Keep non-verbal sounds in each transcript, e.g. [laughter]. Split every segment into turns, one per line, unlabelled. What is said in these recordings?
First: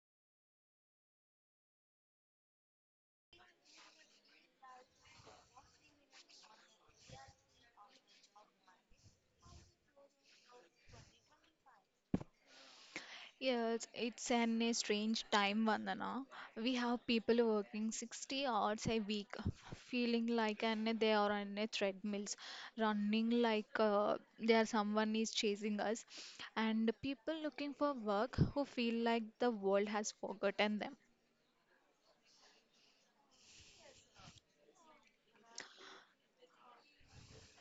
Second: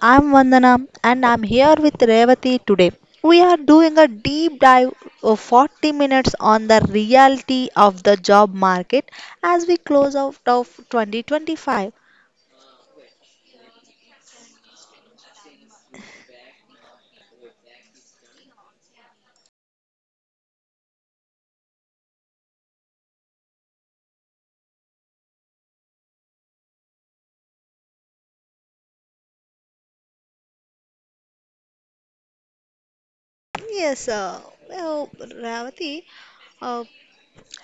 I'm Vandana and I'm here with Revati today. We are doing a deep dive of 40 minutes on the reality of the job market as we close out of 2025.
Yes, it's an a strange time, Vandana. We have people working 60 hours a week, feeling like and they are on a treadmills, running like there someone is chasing us, and people looking for work who feel like the world has forgotten them.
Yes, well, Revati, uh,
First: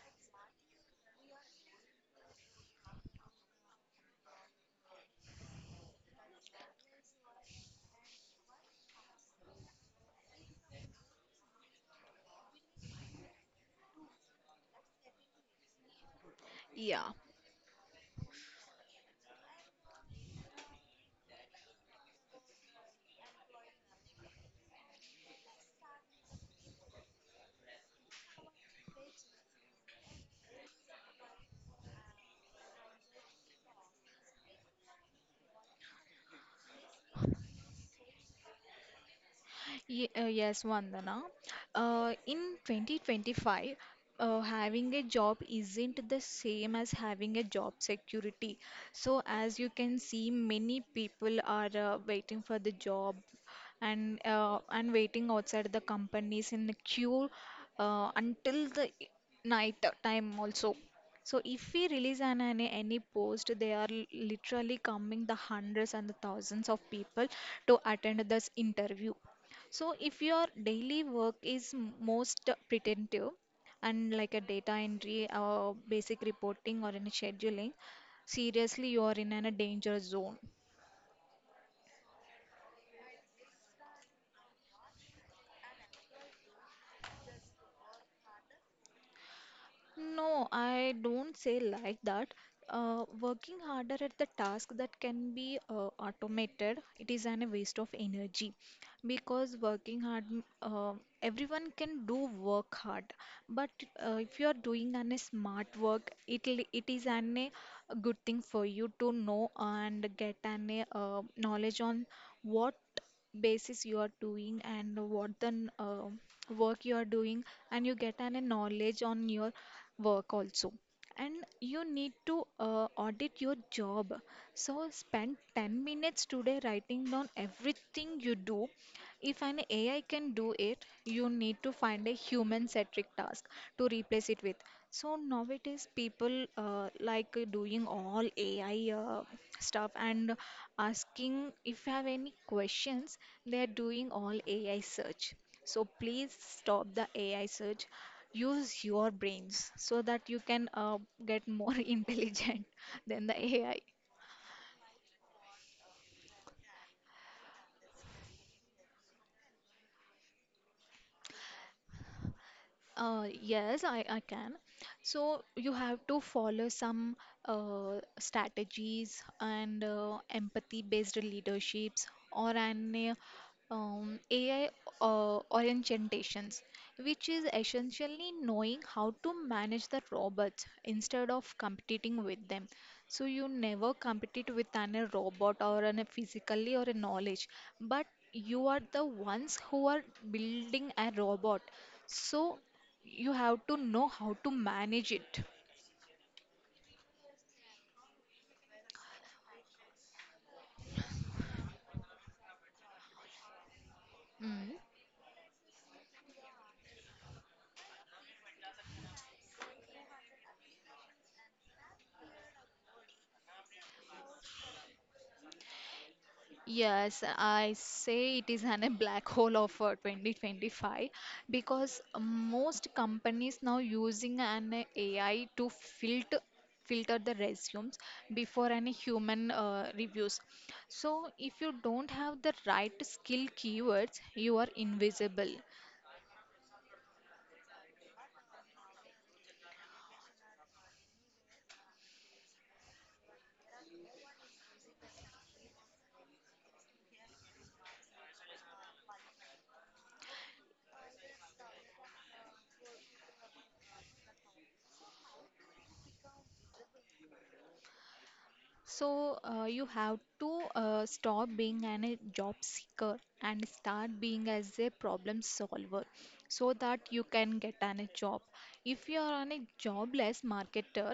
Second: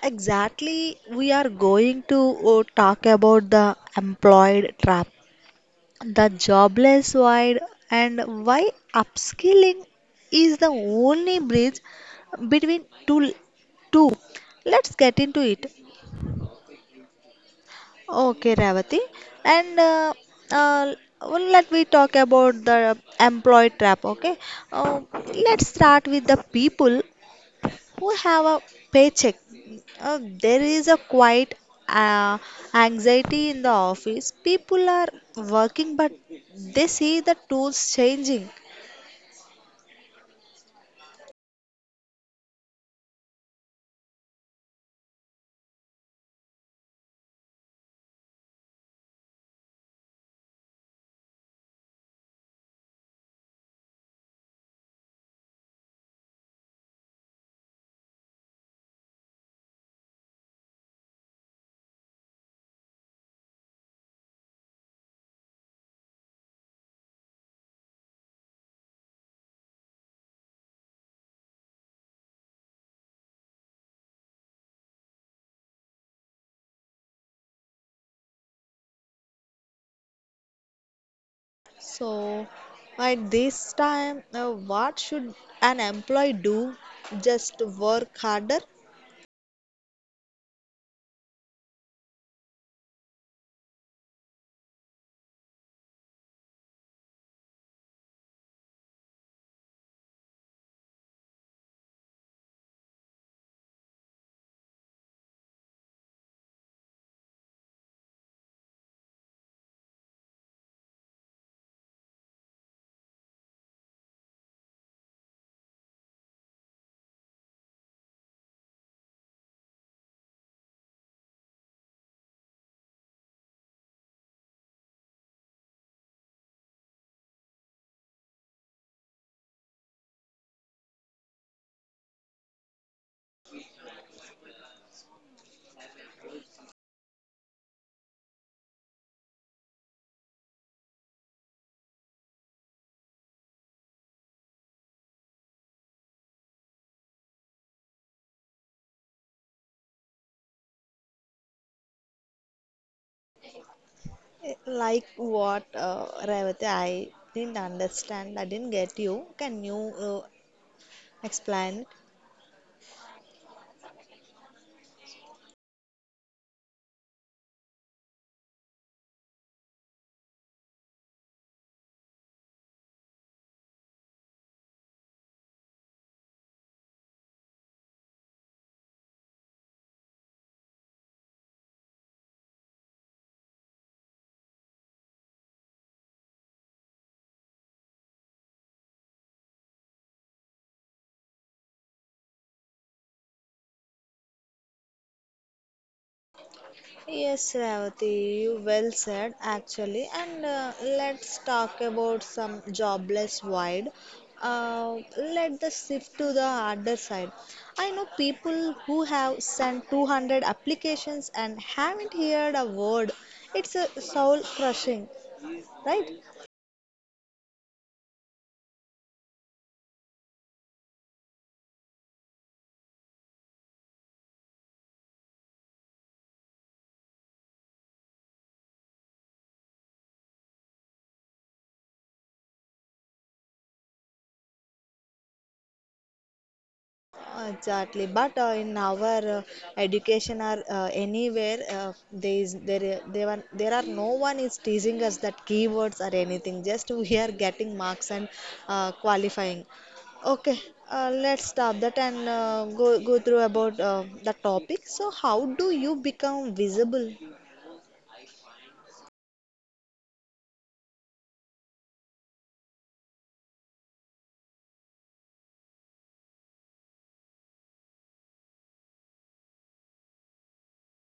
exactly we are going to talk about the employed trap, the jobless void, and why upskilling is the only bridge between two two let's get into it.
Yeah.
Okay, Ravati, and uh, well, let me talk about the employee trap. Okay, uh, let's start with the people who have a paycheck. There is a quite uh, anxiety in the office. People are working, but they see the tools changing.
Yes, Vandana. In 2025, having a job isn't the same as having a job security. So, as you can see, many people are waiting for the job and waiting outside the companies in the queue until the night time also. So if we release an any post, they are literally coming the hundreds and the thousands of people to attend this interview. So if your daily work is most pretentive and like a data entry or basic reporting or any scheduling, seriously you are in a dangerous zone.
So, at this time, what should an employee do? Just work harder?
No, I don't say like that. Working harder at the task that can be automated, it is an waste of energy because working hard, uh, everyone can do work hard. But if you are doing an smart work, it is an a good thing for you to know and get an a, knowledge on what basis you are doing and what the work you are doing and you get an a knowledge on your work also and you need to audit your job. So spend 10 minutes today writing down everything you do. If an AI can do it you need to find a human centric task to replace it with. So nowadays people doing all AI stuff and asking if you have any questions, they are doing all AI search. So please stop the AI search. Use your brains so that you can get more [laughs] intelligent than the AI.
Like what, Revati? I didn't understand. I didn't get you. Can you uh, explain?
Yes, I can. So you have to follow some strategies and empathy-based leaderships or an AI orientations, which is essentially knowing how to manage the robots instead of competing with them. So you never compete with an a robot or an a physically or a knowledge, but you are the ones who are building a robot. So you have to know how to manage it.
Yes, Revati, you well said actually. And let's talk about some jobless wide.
Mm.
Let the shift to the harder side. I know people who have sent 200 applications and haven't heard a word. It's a soul crushing, right?
Yes, I say it is an, a black hole of 2025 because most companies now using an AI to filter the resumes before any human reviews. So if you don't have the right skill keywords, you are invisible.
Exactly, but in our education or anywhere, there is there there are no one is teasing us that keywords or anything. Just we are getting marks and qualifying. Okay, let's stop that and go go through about the topic. So, how do you become visible?
So you have to stop being an, a job seeker and start being as a problem solver so that you can get an, a job. If you are on a jobless marketer,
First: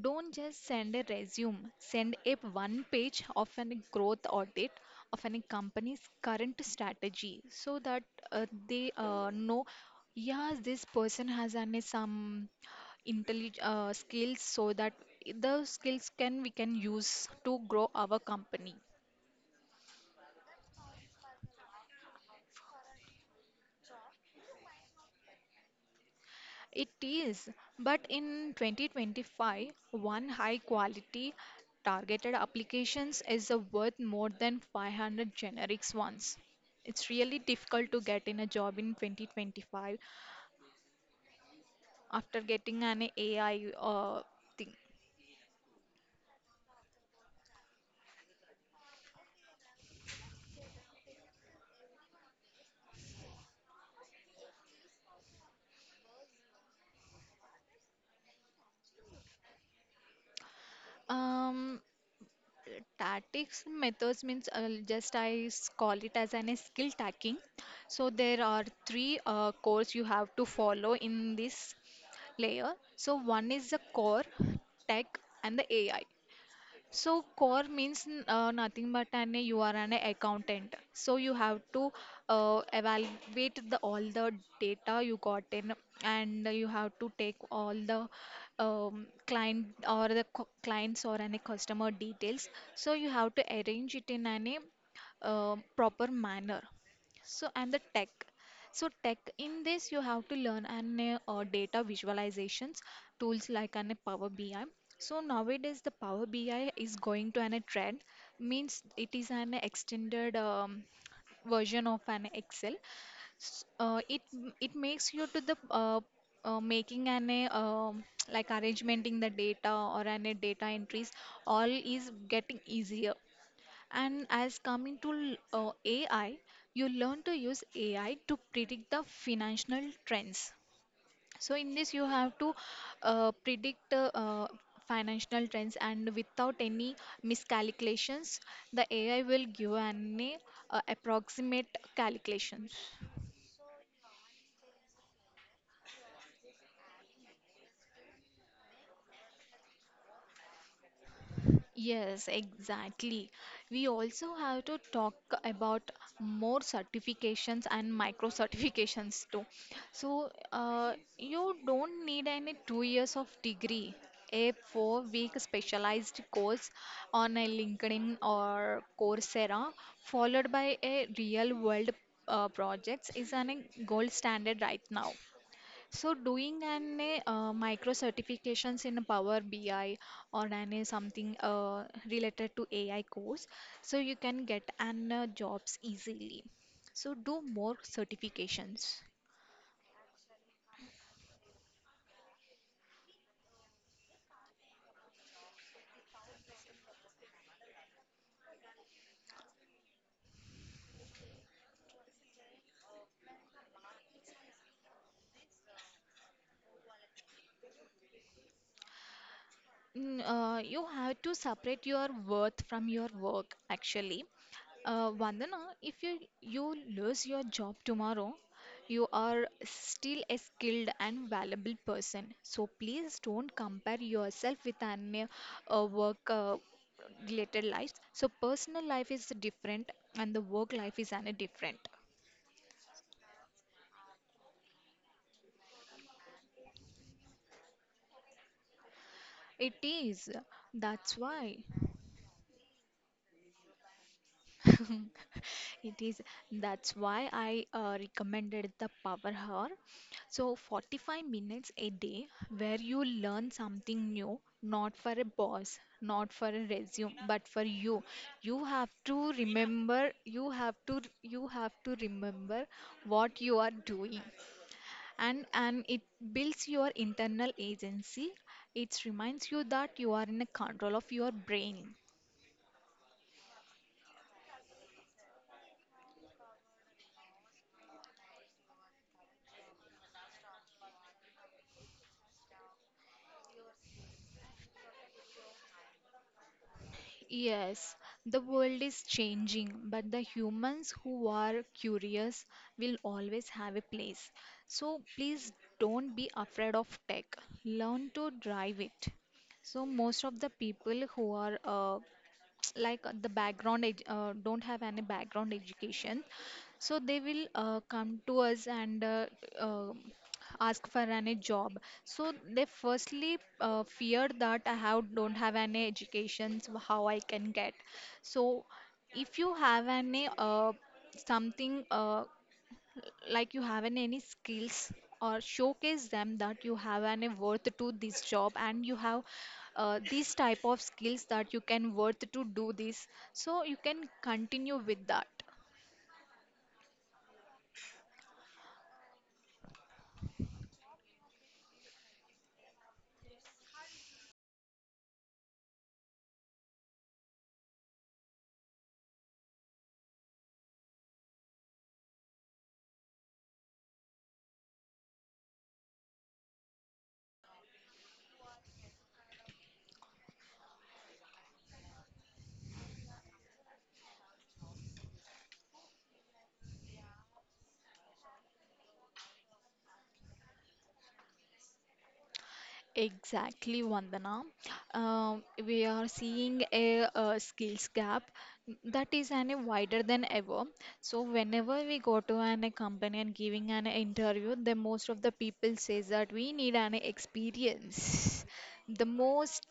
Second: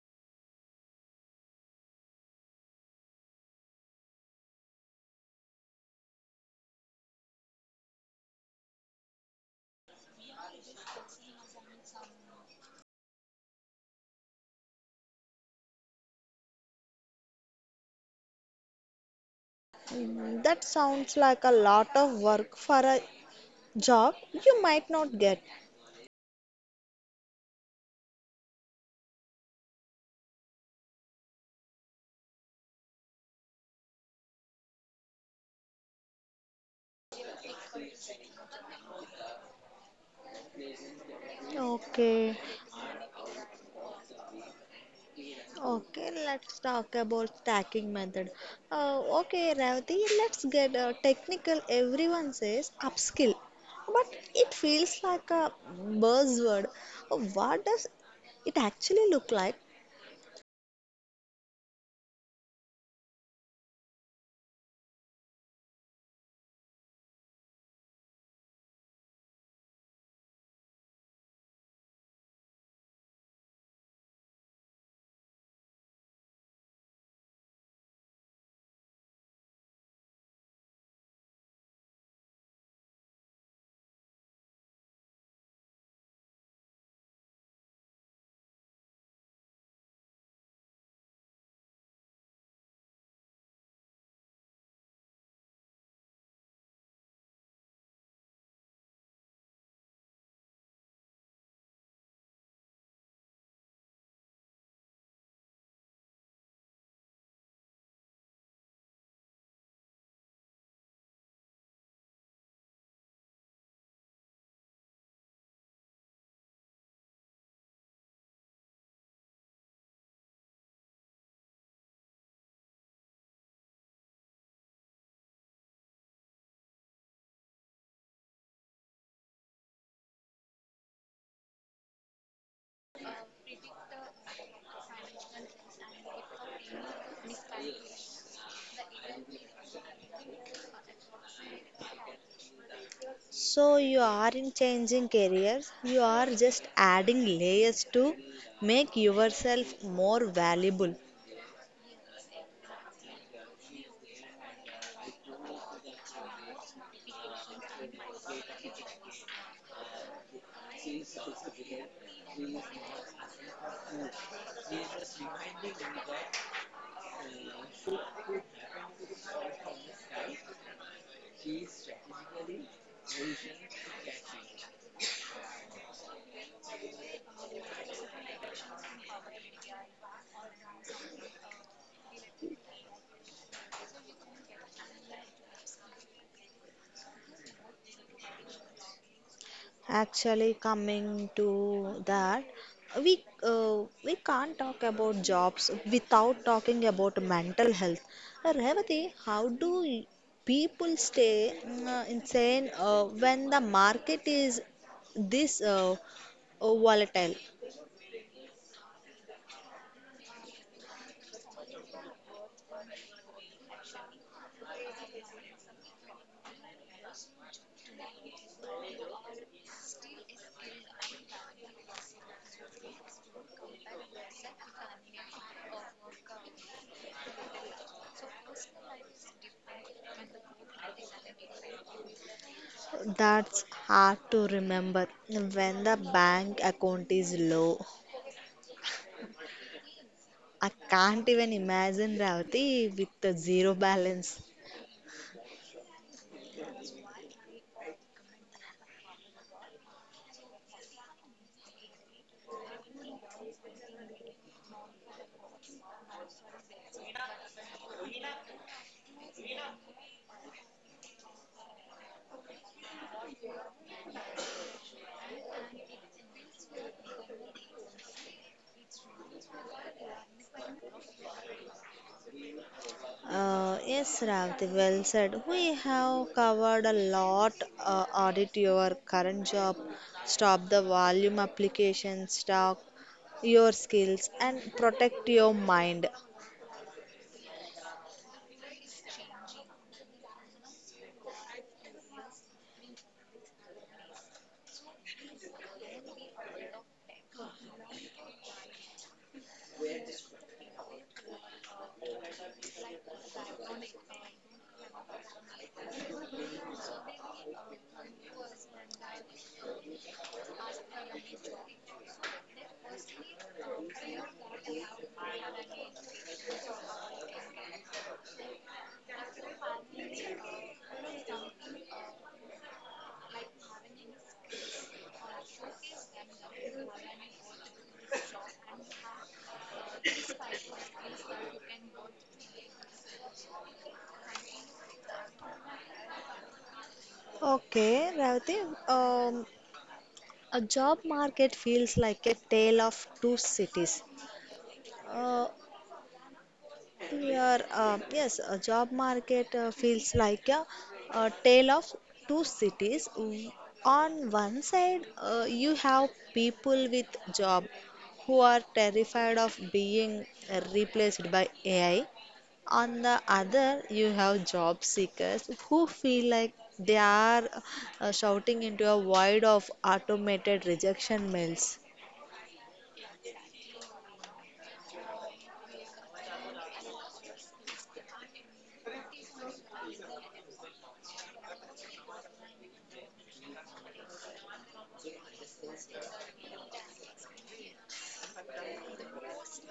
don't just send a resume, send a one page of an growth audit of any company's current strategy so that they know yes this person has an, a some intellig skills so that the skills can we can use to grow our company.
That sounds like a lot of work for a job you might not get.
It is, but in 2025 one high quality targeted applications is worth more than 500 generics ones. It's really difficult to get in a job in 2025
Okay.
after getting an AI uh, thing.
Okay, let's talk about stacking method. Okay, Ravati, let's get technical. Everyone says upskill, but it feels like a buzzword. What does it actually look like?
um Tactics methods means just I call it as an a skill tacking. So there are three cores you have to follow in this layer. So one is the core, tech, and the AI. So core means nothing but an you are an accountant. So you have to evaluate the all the data you got in, and you have to take all the client or the clients or any customer details. So you have to arrange it in any proper manner. So, and the tech. So, tech in this, you have to learn an data visualizations tools like an Power BI. So, nowadays, the Power BI is going to an a trend, means it is an extended version of an Excel. S- Uh, it it makes you to the making an a like arrangement in the data or an a data entries all is getting easier. And as coming to AI, you learn to use AI to predict the financial trends. So in this, you have to predict financial trends, and without any miscalculations, the AI will give an approximate calculations.
So you aren't changing careers, you are just adding layers to make yourself more valuable.
Yes, exactly. We also have to talk about more certifications and micro certifications too. So, you don't need any 2 years of degree. A 4 week specialized course on a LinkedIn or Coursera, followed by a real world projects, is an a gold standard right now. So doing an micro certifications in Power BI or an something related to AI course, so you can get an jobs easily. So do more certifications.
Actually, coming to that, we can't talk about jobs without talking about mental health. Revati, how do people stay insane when the market is this volatile?
You have to separate your worth from your work actually. Vandana, if you lose your job tomorrow, you are still a skilled and valuable person. So please don't compare yourself with any work related lives. So personal life is different and the work life is an different.
That's hard to remember when the bank account is low.
It is.
I
That's
can't even
why.
imagine Revati with the zero balance.
[laughs] It is that's why I recommended the power hour. So 45 minutes a day where you learn something new, not for a boss, not for a resume, but for you. You have to remember, you have to remember what you are doing. And it builds your internal agency. It reminds you that you are in a control of your brain.
Yes, Ravti, well said. We have covered a lot. Audit your current job, stop the volume application, stock your skills, and protect your mind.
Yes, the world is changing, but the humans who are curious will always have a place. So please don't be afraid of tech. Learn to drive it. So most of the people who are don't have any background education, so they will come to us and uh, ask for any job. So they firstly fear that I have don't have any education, so how I can get. So if you have any something like you have an, any skills, or showcase them that you have any worth to this job and you have these type of skills that you can worth to do this, so you can continue with that.
Okay, Ravati, a job market feels like a tale of two cities. Uh, Yeah. Yes, a job market feels like a tale of two cities. On one side, you have people with job who are terrified of being replaced by AI. On the other, you have job seekers who feel like they are shouting into a void of automated rejection mails.
Exactly, Vandana. We are seeing a, skills gap that is any wider than ever. So whenever we go to an a company and giving an interview, the most of the people says that we need an experience. The most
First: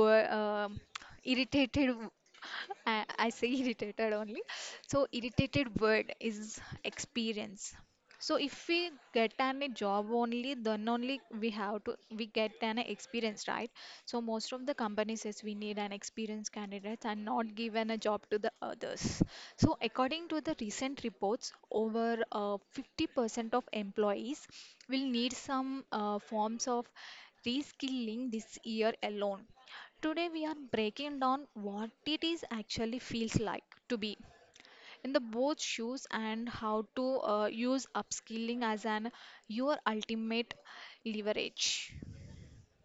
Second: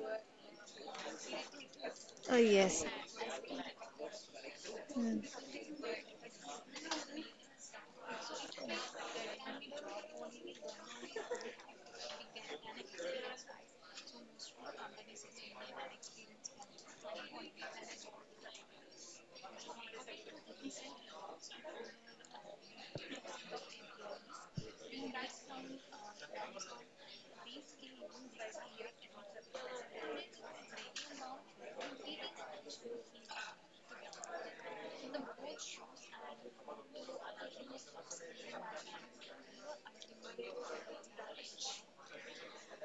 wor- um irritated
Oh, yes.
I say irritated only. So irritated word is experience. So if we get an a job only, then only we have to we get an experience, right? So most of the companies says we need an experienced candidate and not given a job to the others. So according to the recent reports, over 50% of employees will need some forms of reskilling this year alone. Today we are breaking down what it is actually feels like to be in the both shoes and how to use upskilling as an your ultimate leverage.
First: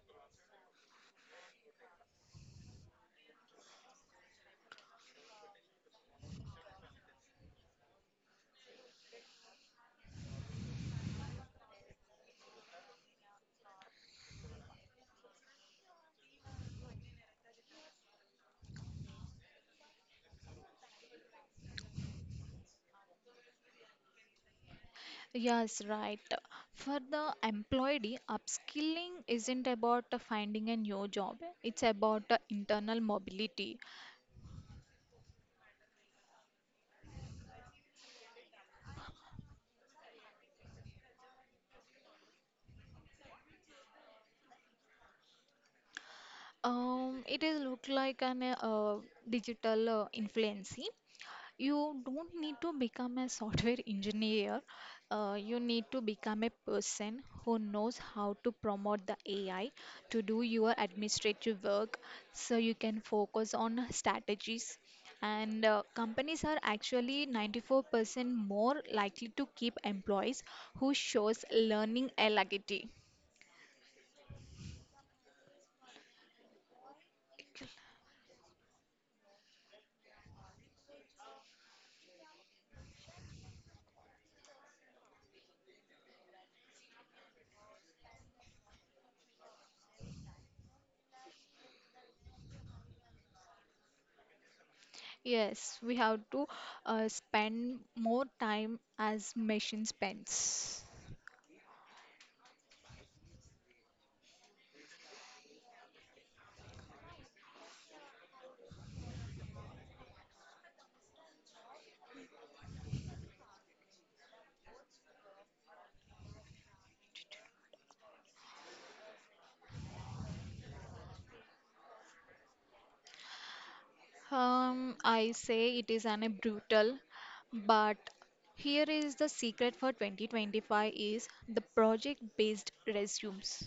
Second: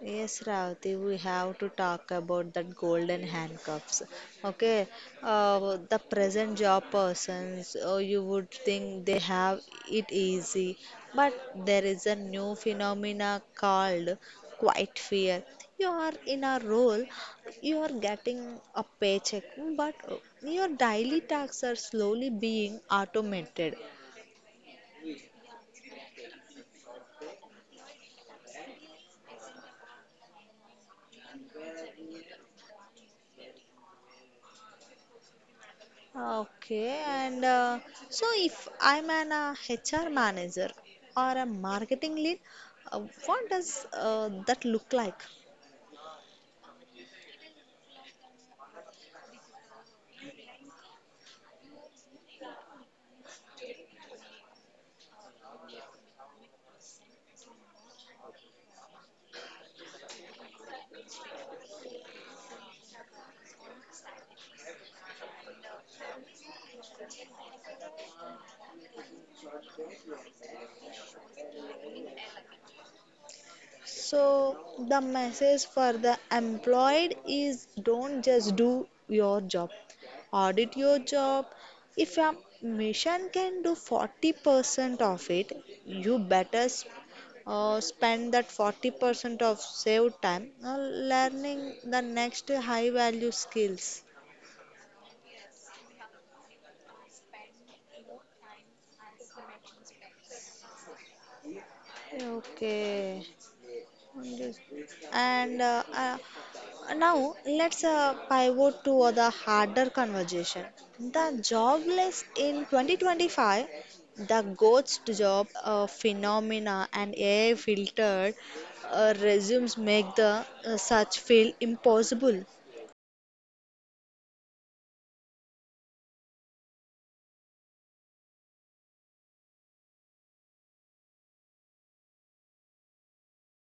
Yes, Ravati, we have to talk about that golden handcuffs. Okay, the present job persons, you would think they have it easy, but there is a new phenomena called quiet fear. You are in a role, you are getting a paycheck, but your daily tasks are slowly being automated.
Yes, right, for the employee upskilling isn't about finding a new job, it's about internal mobility.
Okay, and so if I'm an HR manager or a marketing lead, what does that look like?
It is look like an digital influencing. You don't need to become a software [laughs] engineer. You need to become a person who knows how to promote the AI to do your administrative work so you can focus on strategies. And companies are actually 94% more likely to keep employees who shows learning agility.
So the message for the employed is don't just do your job. Audit your job. If a mission can do 40% of it, you better spend that 40% of saved time learning the next high value skills.
Yes, we have to spend more time as machine spends.
Okay. Wonders. And now let's pivot to the harder conversation. The job list in 2025, the ghost job phenomena and AI filtered resumes make the search feel impossible.
I say it is an a brutal, but here is the secret for 2025 is the project-based resumes.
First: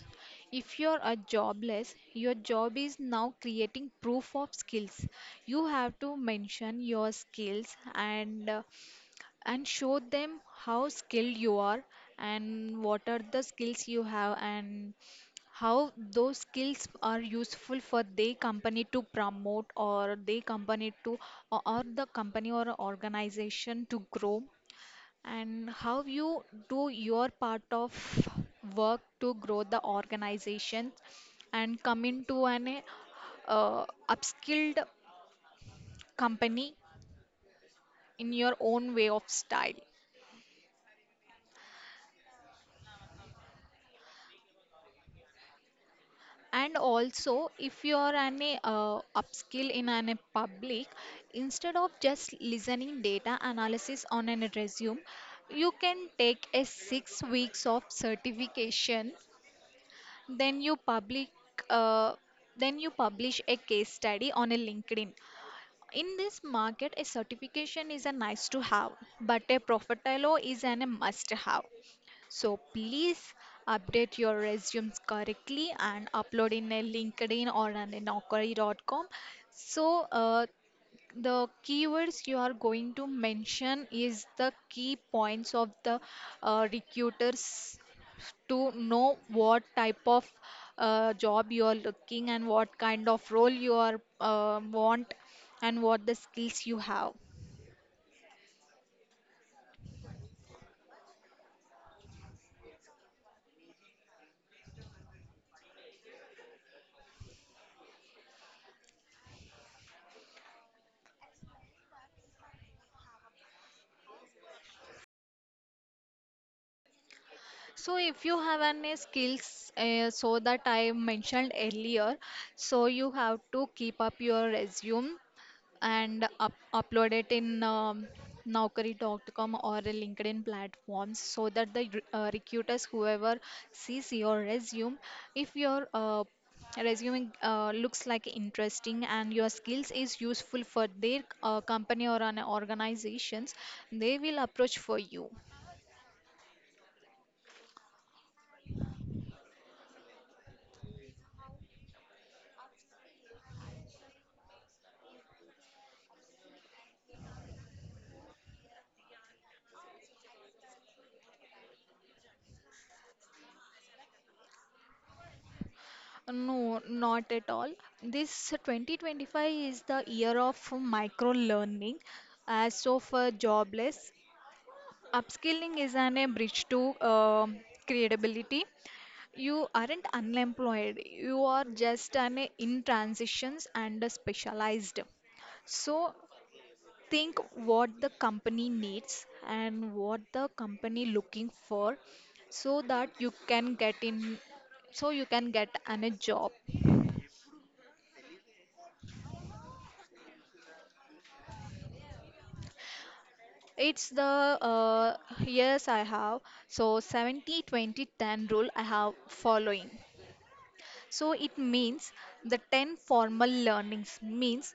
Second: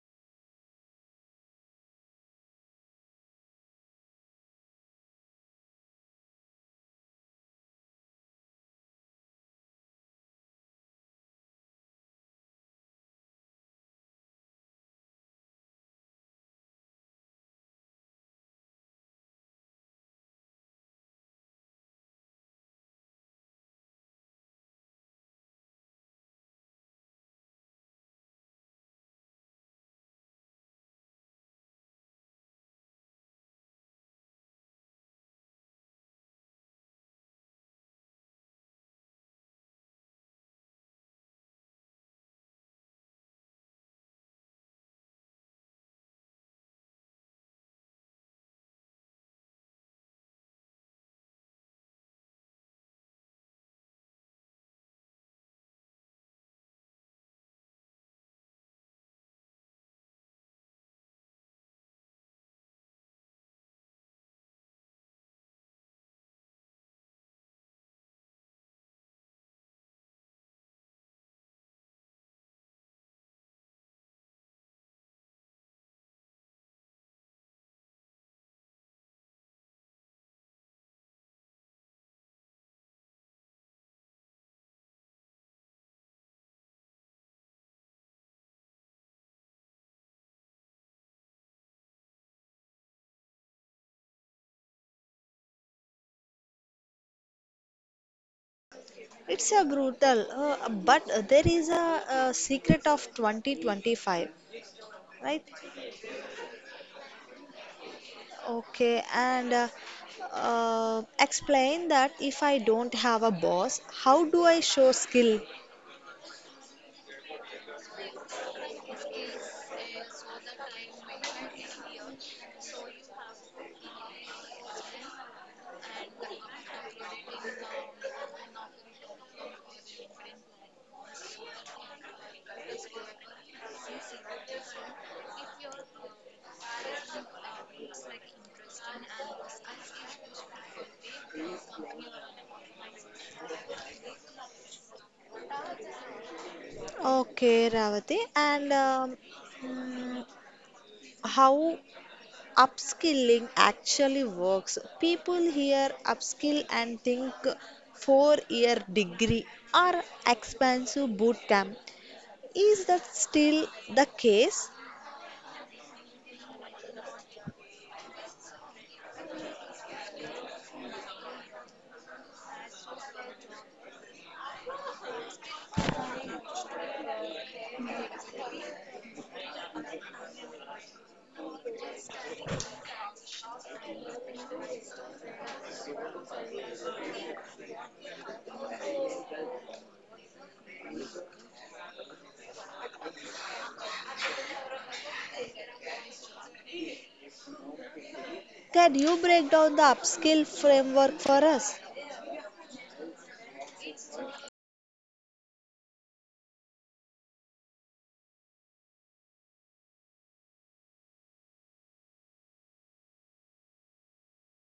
If you are jobless, your job is now creating proof of skills. You have to mention your skills and show them how skilled you are and what are the skills you have and how those skills are useful for their company to promote or their company to or the company or organization to grow and how you do your part of work to grow the organization and come into an uh, upskilled company in your own way of style. And also if you are an upskill in an a public, instead of just listening data analysis on an resume, you can take a 6 weeks of certification then you public uh, then you publish a case study on a LinkedIn. In this market a certification is a nice to have but a profitable is an a must have. So please update your resumes correctly and upload in a LinkedIn or an Naukri.com. So the keywords you are going to mention is the key points of the recruiters to know what type of job you are looking and what kind of role you are want and what the skills you have.
It's a brutal, but there is a secret of 2025, right? Okay, and explain that if I don't have a boss, how do I show skill?
So if you have any skills, so that I mentioned earlier, so you have to keep up your resume and up upload it in Naukri.com or a LinkedIn platforms so that the recruiters, whoever sees your resume, if your resume looks like interesting and your skills is useful for their company or an organizations, they will approach for you.
Okay, Ravati, and mm, how upskilling actually works? People hear upskill and think 4-year degree or expensive boot camp. Is that still the case?
No, not at all. This 2025 is the year of micro learning. As of jobless, upskilling is an a bridge to credibility. You aren't unemployed. You are just an a in transitions and a specialized. So think what the company needs and what the company looking for so that you can get in, so you can get an a job.
Can you break down the upskill framework for us?
It's the uh, yes, I have. So 70 20 10 rule I have following. So it means the 10 formal learnings means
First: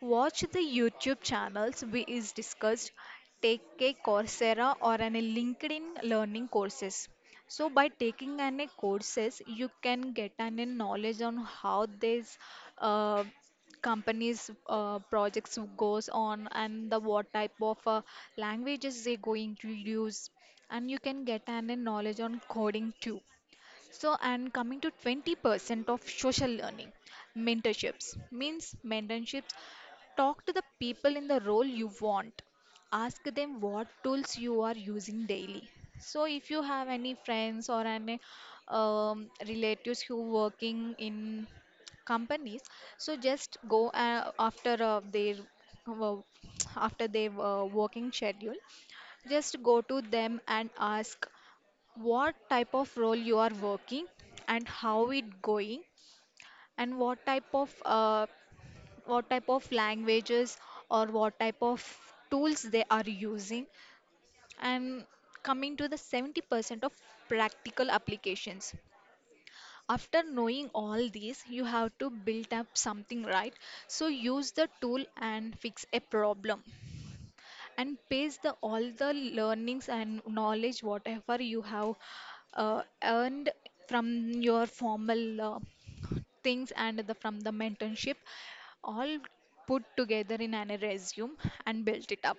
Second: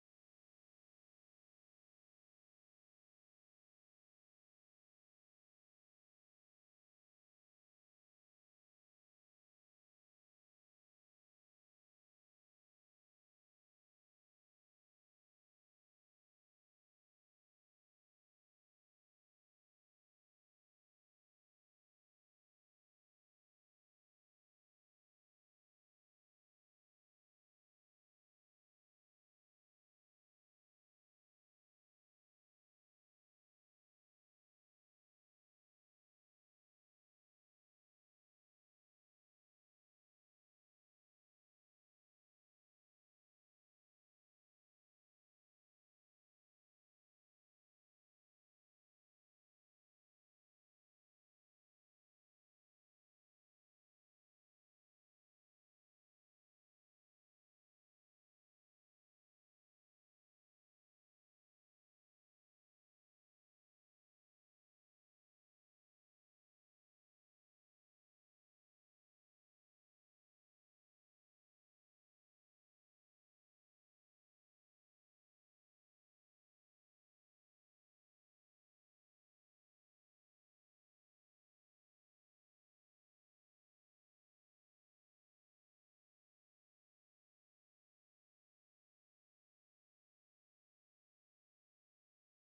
watch the YouTube channels we is discussed, take a Coursera or an LinkedIn learning courses. So by taking any courses, you can get an a knowledge on how these uh, companies projects goes on and the what type of languages they going to use, and you can get an a knowledge on coding too. So, and coming to 20% of social learning, mentorships means mentorships. Talk to the people in the role you want. Ask them what tools you are using daily. So, if you have any friends or any relatives who working in companies, so just go after their wo- [tsk] after their working schedule. Just go to them and ask what type of role you are working and how it going, and what type of languages or what type of tools they are using. And coming to the 70% of practical applications, after knowing all these you have to build up something, right? So use the tool and fix a problem and paste the all the learnings and knowledge whatever you have earned from your formal things and the from the mentorship, all put together in an resume and built it up.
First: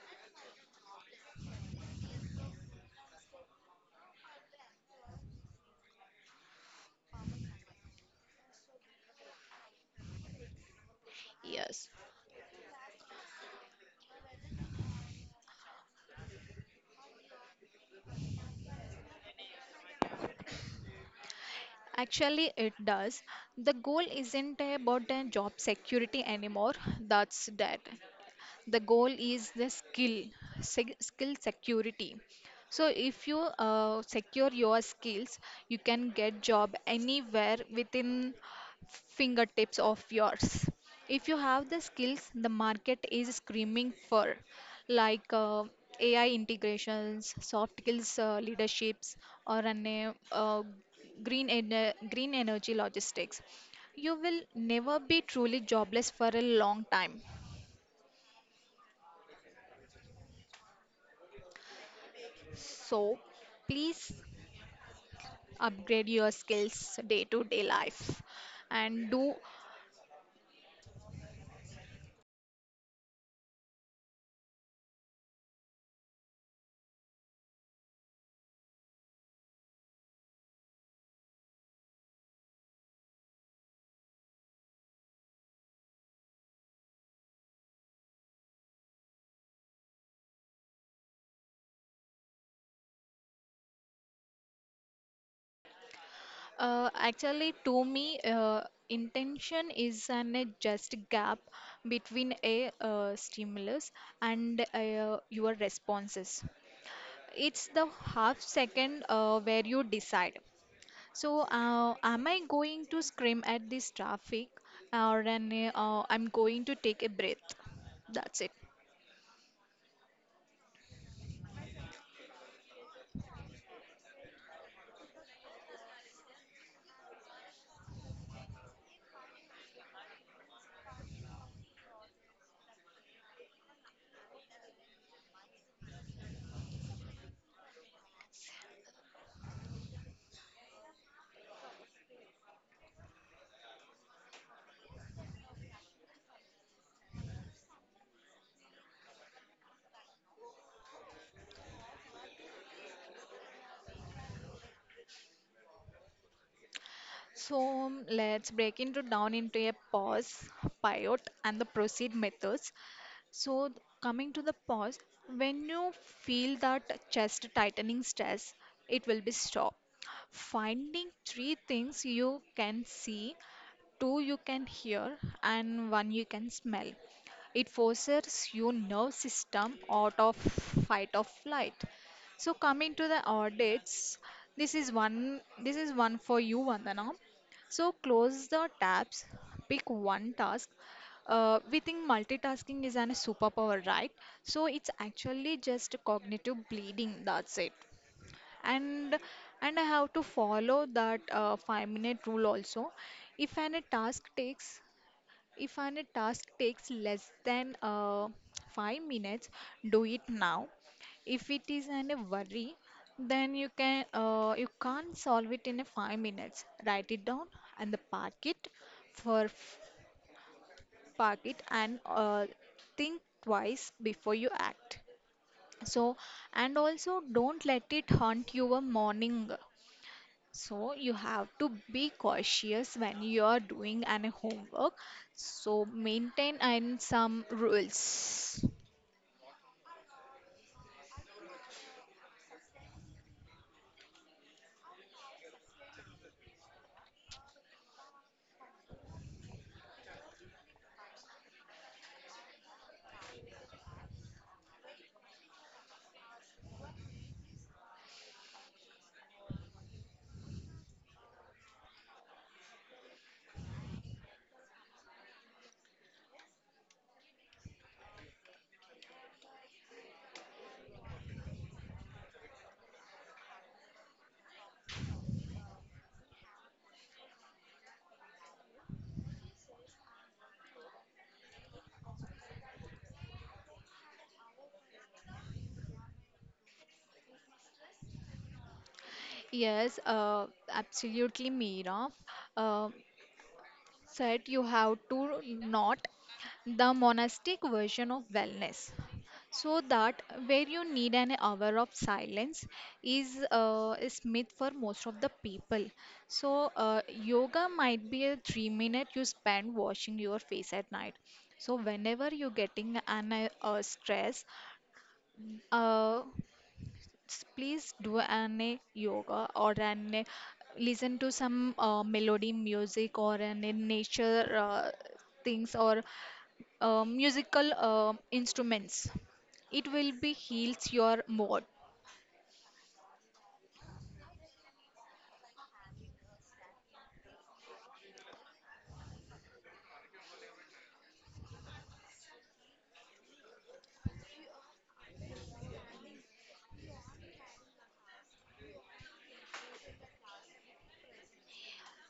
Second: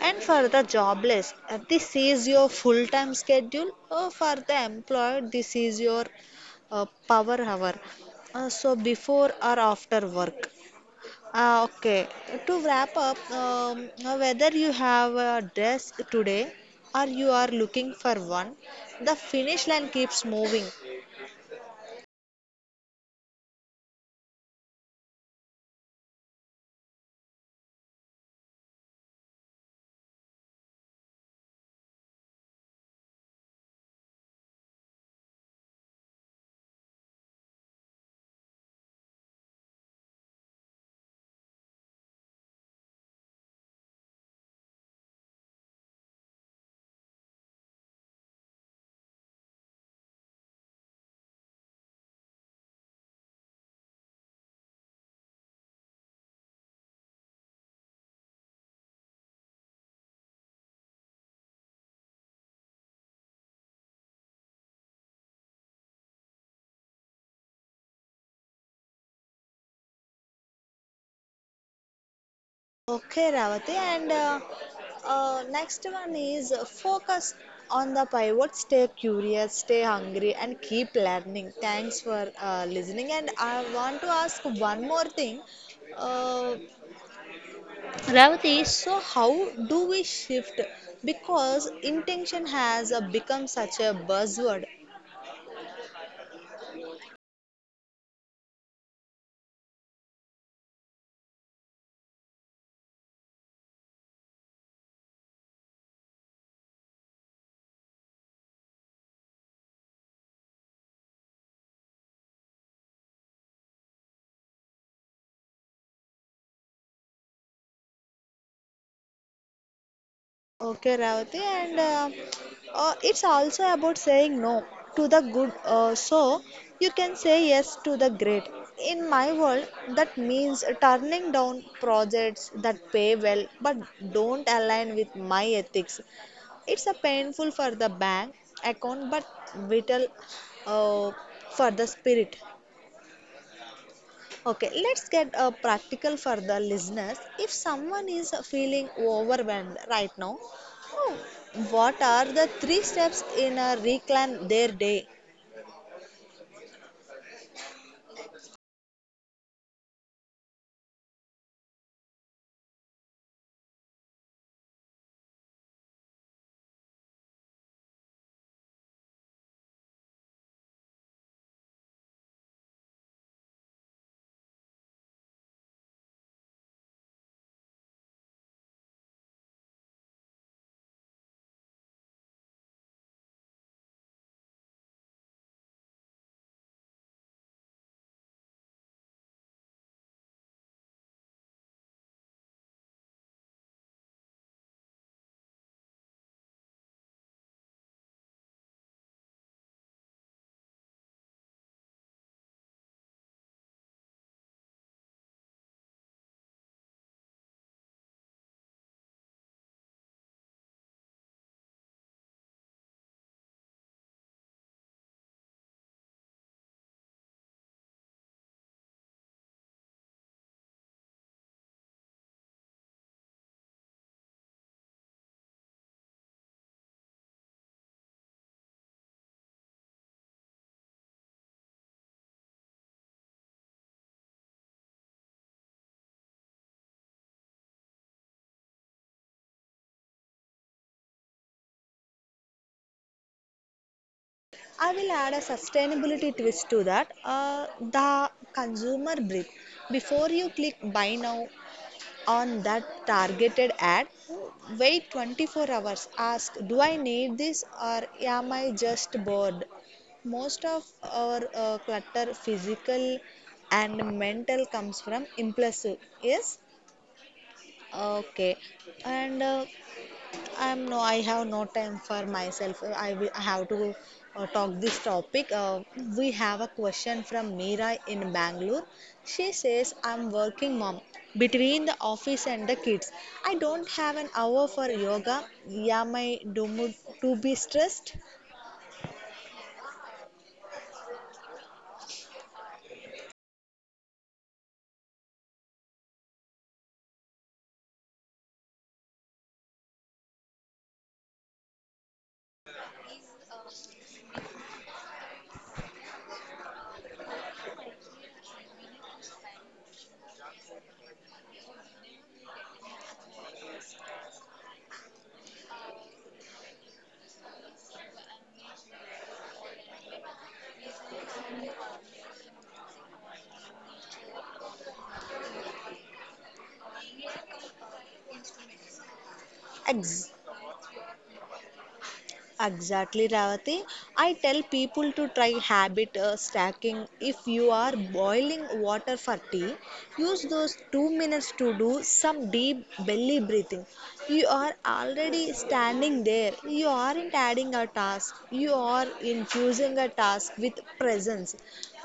And for the jobless, this is your full time schedule. For the employed, this is your power hour. So before or after work.
Yes.
Okay, to wrap up, whether you have a desk today or you are looking for one, the finish line keeps moving.
Actually, it does. The goal isn't about a job security anymore. That's dead. The goal is the skill security. So if you secure your skills, you can get job anywhere within fingertips of yours if you have the skills the market is screaming for, like AI integrations, soft skills, leaderships, or green energy logistics. You will never be truly jobless for a long time. So please upgrade your skills day to day life, and do.
Okay, Ravati, and next one is focus on the pivot, stay curious, stay hungry, and keep learning. Thanks for listening. And I want to ask one more thing. Uh, Ravati, so how do we shift? Because intention has become such a buzzword.
Actually to me, intention is an a just gap between a stimulus and your responses. It's the half second where you decide. So am I going to scream at this traffic, or I'm going to take a breath? That's it.
Okay, Ravati, and it's also about saying no to the good, so you can say yes to the great. In my world, that means turning down projects that pay well but don't align with my ethics. It's a painful for the bank account but vital uh, for the spirit. Okay, let's get practical for the listeners. If someone is feeling overwhelmed right now, oh, what are the three steps in reclaim their day?
So let's break into down into a pause, pivot, and the proceed methods. So, coming to the pause, when you feel that chest tightening stress, it will be stop. Finding three things you can see, two you can hear, and one you can smell. It forces your nerve system out of fight or flight. So, coming to the audits, this is one. This is one for you, Vandana. So close the tabs, pick one task, we think multitasking is an superpower, right? So it's actually just cognitive bleeding. That's it. And and I have to follow that 5-minute rule also. If an a task takes If an a task takes less than 5 minutes, do it now. If it is an a worry, then you can't solve it in a 5 minutes. Write it down and the for park it and think twice before you act. So, and also don't let it haunt your morning. So, you have to be cautious when you are doing any homework. So, maintain and some rules.
I will add a sustainability twist to that. The consumer brief. Before you click buy now, on that targeted ad, wait 24 hours. Ask, do I need this, or am I just bored? Most of our clutter, physical and mental, comes from impulsive. Yes. Okay, and I'm no, I have no time for myself. I, will, I have to talk this topic. We have a question from Meera in Bangalore. She says, I'm working mom between the office and the kids. I don't have an hour for yoga. Am I doomed to be stressed?
Yes, absolutely, Meera. Uh, set you have to not the monastic version of wellness so that where you need an hour of silence is myth for most of the people. So yoga might be a 3 minute you spend washing your face at night. So whenever you're getting an stress, uh, please do an a yoga or an a listen to some melody music or an a nature uh, things or musical instruments. It will be
Ex-
heals your mood.
Exactly, Ravati. I tell people to try habit stacking. If you are boiling water for tea, use those 2 minutes to do some deep belly breathing. You are already standing there. You aren't adding a task. You are infusing a task with presence.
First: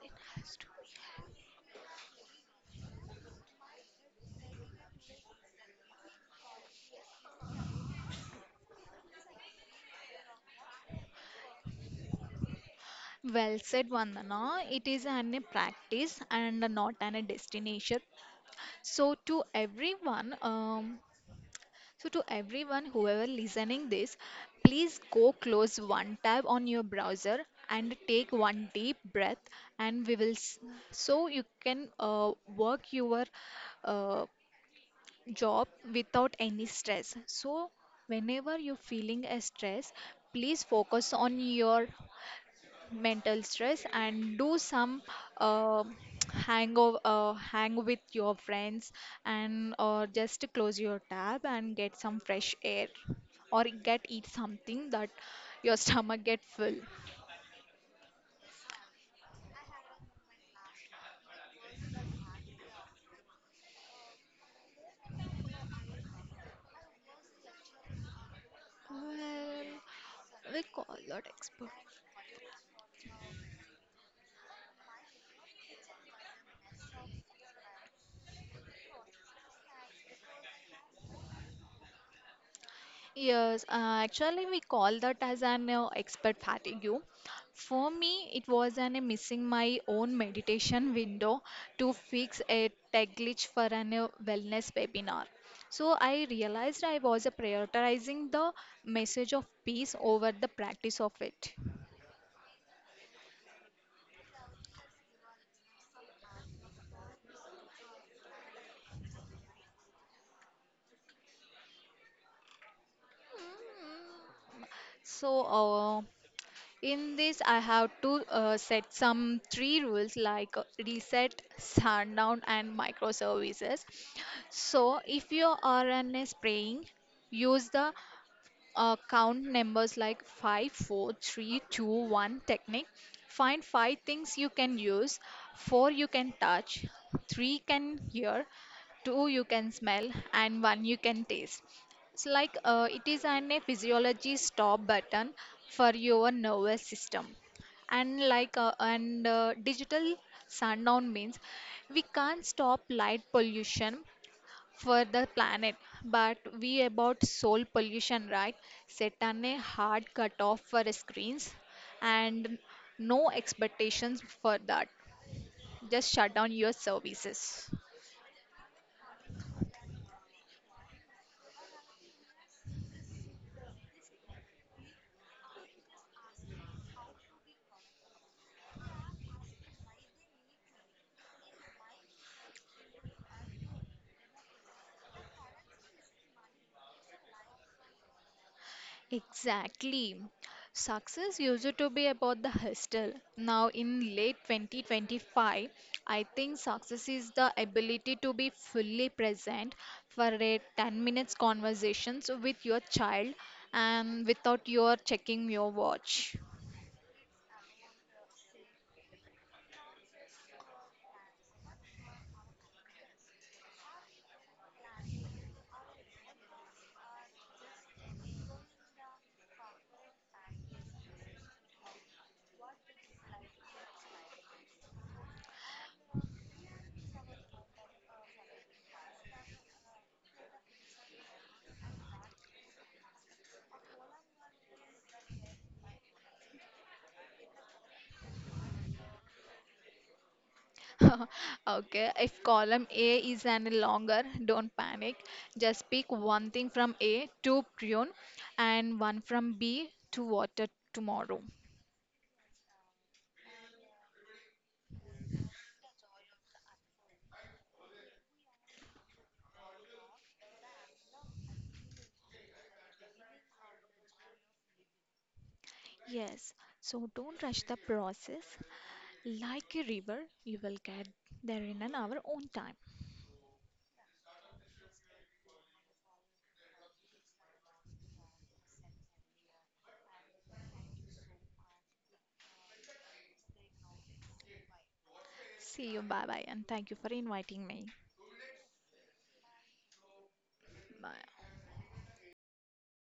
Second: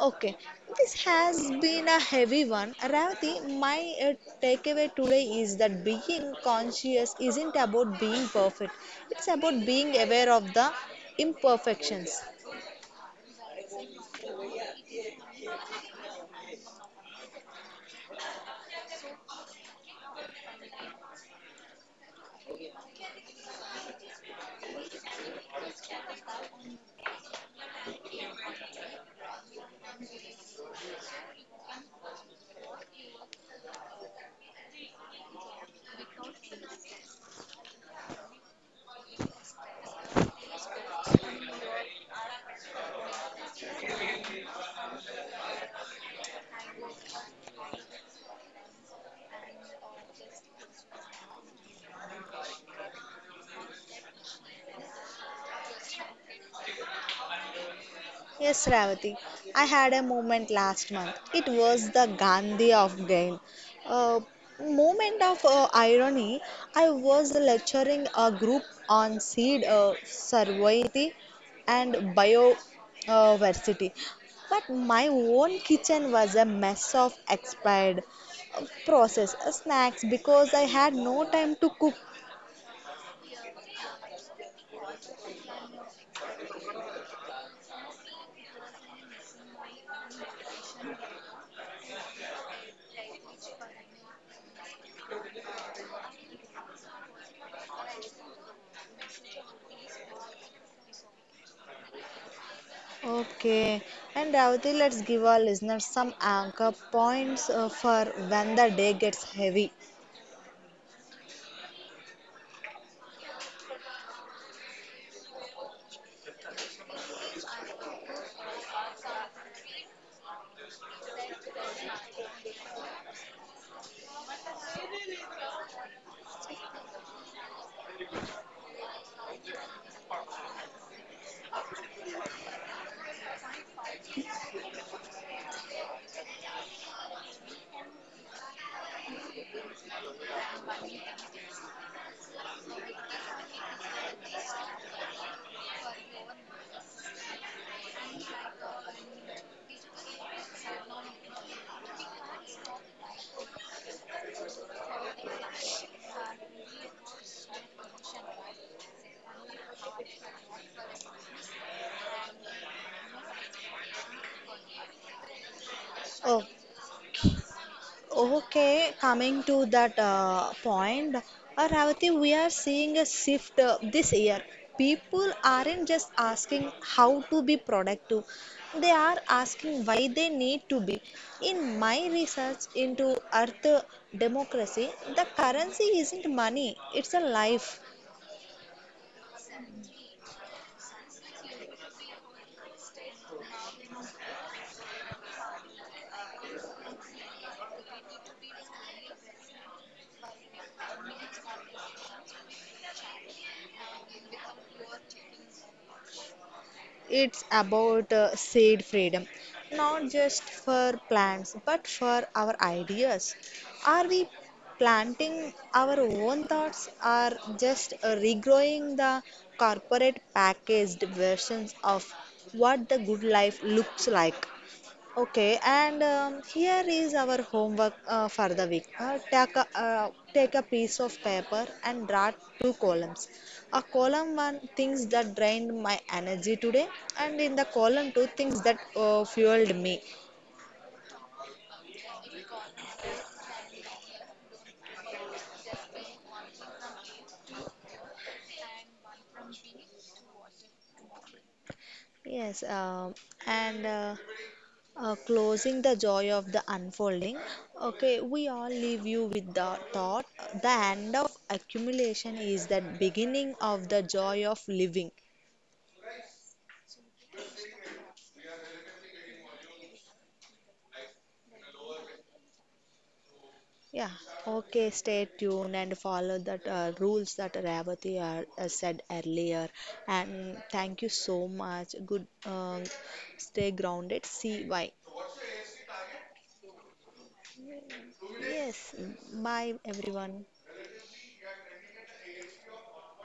Okay, this has been a heavy one. Ravati, my uh, takeaway today is that being conscious isn't about being perfect, it's about being aware of the imperfections.
Well said, Vandana. It is an a practice and not an a destination. So to everyone, um, So to everyone whoever listening this, please go close one tab on your browser and take one deep breath, and we will s- so you can work your uh, job without any stress. So whenever you're feeling a stress, please focus on your mental stress and do some uh, hang with your friends and or just close your tab and get some fresh air or get eat something that your [laughs] stomach get full.
Yes, Ravati. I had a moment last month. It was the Gandhi of Gain. A moment of irony. I was lecturing a group on seed
Well, we call
sovereignty
that expert.
and biodiversity. But my own kitchen was a mess of expired processed snacks because I had no time to cook.
Yes, actually, we call that as an expert fatigue. For me, it was an missing my own meditation window to fix a tech glitch for an wellness webinar. So I realized I was prioritizing the message of peace over the practice of it.
Okay, and Ravati, let's give our listeners some anchor points for when the day gets heavy.
So, in this, I have to set some three rules like reset, sundown, and microservices. So, if you are on a spraying, use the count numbers like five, four, three, two, one technique. Find 5 things you can use, 4 you can touch, 3 can hear, 2 you can smell, and 1 you can taste. It's like, it is an a physiology stop button for your nervous system. And digital sundown means we can't stop light pollution for the planet, but we about soul pollution, right? Set on a hard cut off for screens and no expectations for that. Just shut
Oh,
down your services.
okay, coming to that point, Ravati, we are seeing a shift this year. People aren't just asking how to be productive, they are asking why they need to be. In my research into Earth democracy, the currency isn't money, it's a life.
Exactly. Success used to be about the hustle. Now, in late 2025, I think success is the ability to be fully present for a 10 minutes conversations with your child and without your checking your watch.
It's about seed freedom, not just for plants, but for our ideas. Are we planting our own thoughts or just regrowing the corporate packaged versions of what the good life looks like? Okay, and here is our homework for the week. Take a piece of paper and draw two columns. A column one, things that drained my energy today, and in the column two, things that fueled me.
[laughs] Okay, if column A is any longer, don't panic. Just pick one thing from A to prune and one from B to water tomorrow.
Yes, and closing the joy of the unfolding. Okay, we all leave you with the thought, the end of accumulation is the beginning of the joy of living.
Yes, so don't rush the process. Like a river, you will get there in an hour own time.
Yeah, okay, stay tuned and follow that rules that Ravathi said earlier. And thank you so much. Good, stay grounded. See why.
See you, bye bye, and thank you for inviting me.
Yes, bye everyone.
Bye.